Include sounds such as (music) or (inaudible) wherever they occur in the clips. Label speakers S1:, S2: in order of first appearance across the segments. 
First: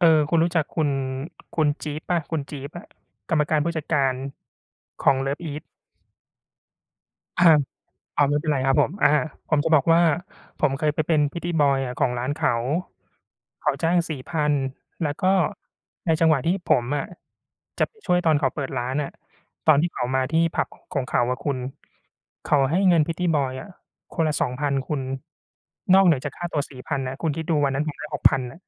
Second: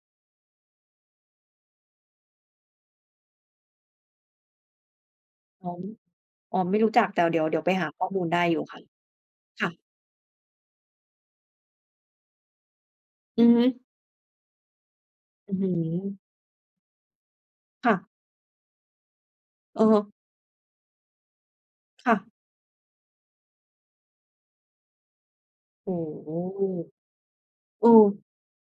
S1: เออ คุณรู้จักคุณ คุณจี๊บเปล่า คุณจี๊บอะ กรรมการผู้จัดการของ
S2: อ
S1: LOVEiS
S2: ๋อ อ๋อ ไม่รู้จัก แต่เดี๋
S1: อ
S2: ย
S1: า
S2: ว เดี๋ยวไปหาข้อม
S1: อ
S2: ู
S1: ๋อ
S2: ล
S1: ไม
S2: ได
S1: ่
S2: ้
S1: เป็น
S2: อ
S1: ไ
S2: ย
S1: ร
S2: ู่
S1: ครั
S2: ค
S1: บ
S2: ่ะ
S1: ผม อา ผม
S2: ค
S1: จ
S2: ่
S1: ะ
S2: ะ
S1: บอกว่า ผมเคยไปเป็น pretty boy อะ ของร้านเขา
S2: อือฮึ
S1: เขาจ้าง 4,000 แล้วก็
S2: อื้อฮื
S1: ใน
S2: อ
S1: จังหวะที่ผมอะจะ
S2: ค
S1: ไ
S2: ่
S1: ป
S2: ะ
S1: ช่วยตอนเขาเปิดร้านอะ ตอน
S2: เ
S1: ที่เข
S2: ออ
S1: ามาที่ผับของเขาอะคุณ
S2: ค่ะ
S1: เขาให้เงิน pretty boy อะ คนละ 2,000 คุณ
S2: โอ้
S1: นอกเหนือจ
S2: โฮ
S1: ากค่าตัว 4,000 อะ คุณคิดดูวันนั้
S2: เ
S1: น
S2: ออ
S1: ผมได้ 6,000 อะ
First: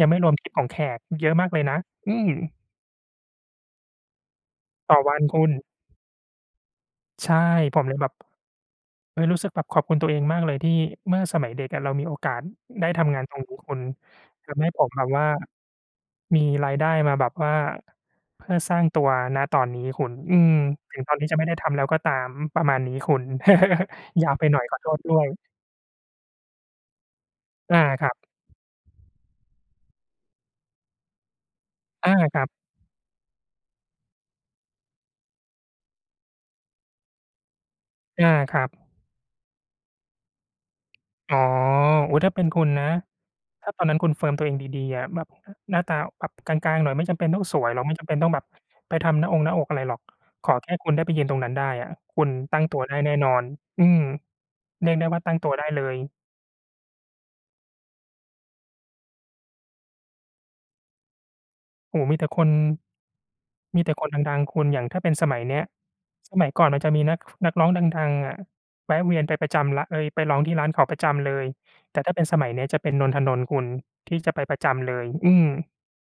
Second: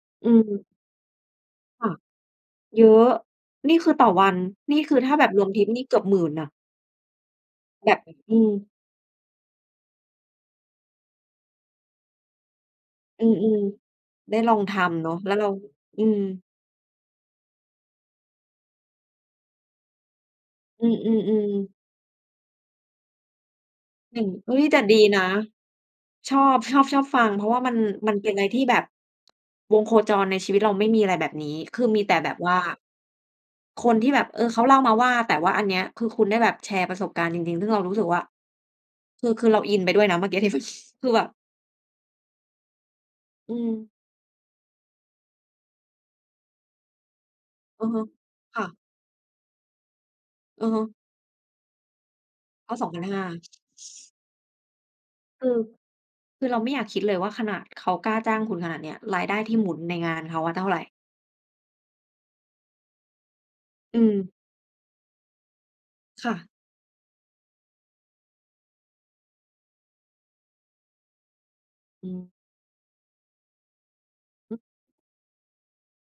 S1: ยังไม่
S2: อื
S1: รวมทิป
S2: ม
S1: ของแขก เยอะมากเลยนะ
S2: ค่ะ
S1: อืม
S2: เยอะ นี่คือต่อวัน นี่ค
S1: ต่
S2: ื
S1: อ
S2: อถ
S1: ว
S2: ้า
S1: ั
S2: แ
S1: น
S2: บบ
S1: ค
S2: ร
S1: ุ
S2: วม
S1: ณ
S2: ทิปนี่เกือบ 10,000 อะ
S1: ใช่ ผม
S2: แบ
S1: เล
S2: บ
S1: ยแบบ
S2: อืม
S1: เอ๊ย รู้สึกแบบขอบคุณตัวเองมากเลยที่เมื่อสมัยเด็กอะ เรามีโอกาสได้ทำง
S2: อ
S1: า
S2: ื
S1: นตรงนี
S2: ม
S1: ้คุณ
S2: ๆ ได้
S1: ท
S2: ลอง
S1: ำให้
S2: ท
S1: ผมแบ
S2: ำเน
S1: บ
S2: าะ
S1: ว่า
S2: แล้วเรา อืม
S1: มีรายได้มาแบบว่าเพื่อสร้างตัว ณ ตอนนี้คุณ อืม
S2: อื
S1: ถึงตอนนี้จะไม่
S2: อ
S1: ได้ท
S2: ๆ ๆ
S1: ำแล้วก็ตาม อ ประมาณนี้คุณ (chuckles)
S2: อย่า
S1: ย
S2: ง
S1: าวไป
S2: เอ
S1: หน
S2: ๊
S1: ่อ
S2: ย
S1: ยข
S2: แต
S1: อ
S2: ่
S1: โท
S2: ด
S1: ษ
S2: ี
S1: ด้
S2: น
S1: ว
S2: ะ
S1: ย
S2: ชอบ ชอบ ชอบฟัง เพราะว่ามั
S1: อ
S2: น
S1: า คร
S2: ม
S1: ั
S2: ัน
S1: บ
S2: เป็นอะไรที่แบบ วงโคจรในชีวิตเราไม่มีอะไรแบบนี้ คือมี
S1: เอ
S2: แ
S1: อ
S2: ต่แบ
S1: ค
S2: บ
S1: รั
S2: ว
S1: บ
S2: ่า คนที่แบบ เออ เขาเล่ามาว่า แต่ว่าอันเนี้ยคือคุณได้แบบแชร์ประสบการณ์จริง ๆ ซึ่งเรารู้สึกว่า
S1: อา ครับ
S2: คือ คือเราอินไปด้วยนะเมื่อกี้ที่แบบ (chuckles) คือแบบ
S1: อ๋อ อุ๊ย ถ้าเป็นคุณนะ
S2: อื
S1: ถ้าตอน
S2: ม
S1: นั้นคุณเฟิร์มตัวเองดี ๆ อะ แบบ อ หน้าตาแบบกลาง ๆ หน่อยไม่จำเป็นต้องสวยหร
S2: อ
S1: อก
S2: ือ
S1: ไม่
S2: ฮึ
S1: จำเป็นต้องแบบ
S2: ค่ะ
S1: ไปทำหน้าองหน้าอกอะไรหรอก ขอ
S2: อ
S1: แ
S2: ื
S1: ค
S2: อ
S1: ่
S2: ฮึ
S1: คุณได้ไปยืนตรงนั้นได้อะ คุณตั้ง
S2: เอ
S1: ต
S2: า
S1: ัว
S2: สอง
S1: ได้
S2: พัน
S1: แน่
S2: ห้า
S1: นอน อืม เรียกได้ว่าตั้ง
S2: ค
S1: ต
S2: ื
S1: ัว
S2: อ
S1: ได้เลย
S2: คือเราไม่อยากคิดเลยว่า ขนาดเขากล้าจ้างคุณขนาดเนี้ย รายได้ที่หมุนในงานเขาอะเท่าไหร่
S1: โอ้ มีแต่คน มีแต่
S2: อื
S1: คน
S2: ม
S1: ดัง ๆ คุณ อย่างถ้าเป็นสมัยเนี้ย
S2: ค่
S1: สม
S2: ะ
S1: ัยก่อนมันจะมีนัก ฟ นักร้องดัง ๆ อะ แวะเวียนไปประจำแหละ เอ๊ย ไปร้องที่ร้านเขาประจำเลย แต่
S2: อ
S1: ถ้า
S2: ื
S1: เป็น
S2: ม
S1: สมัยนี้จะเป็น นน ธนนท์คุณ ที่จะไปปร
S2: ฮ
S1: ะจำเลย อืม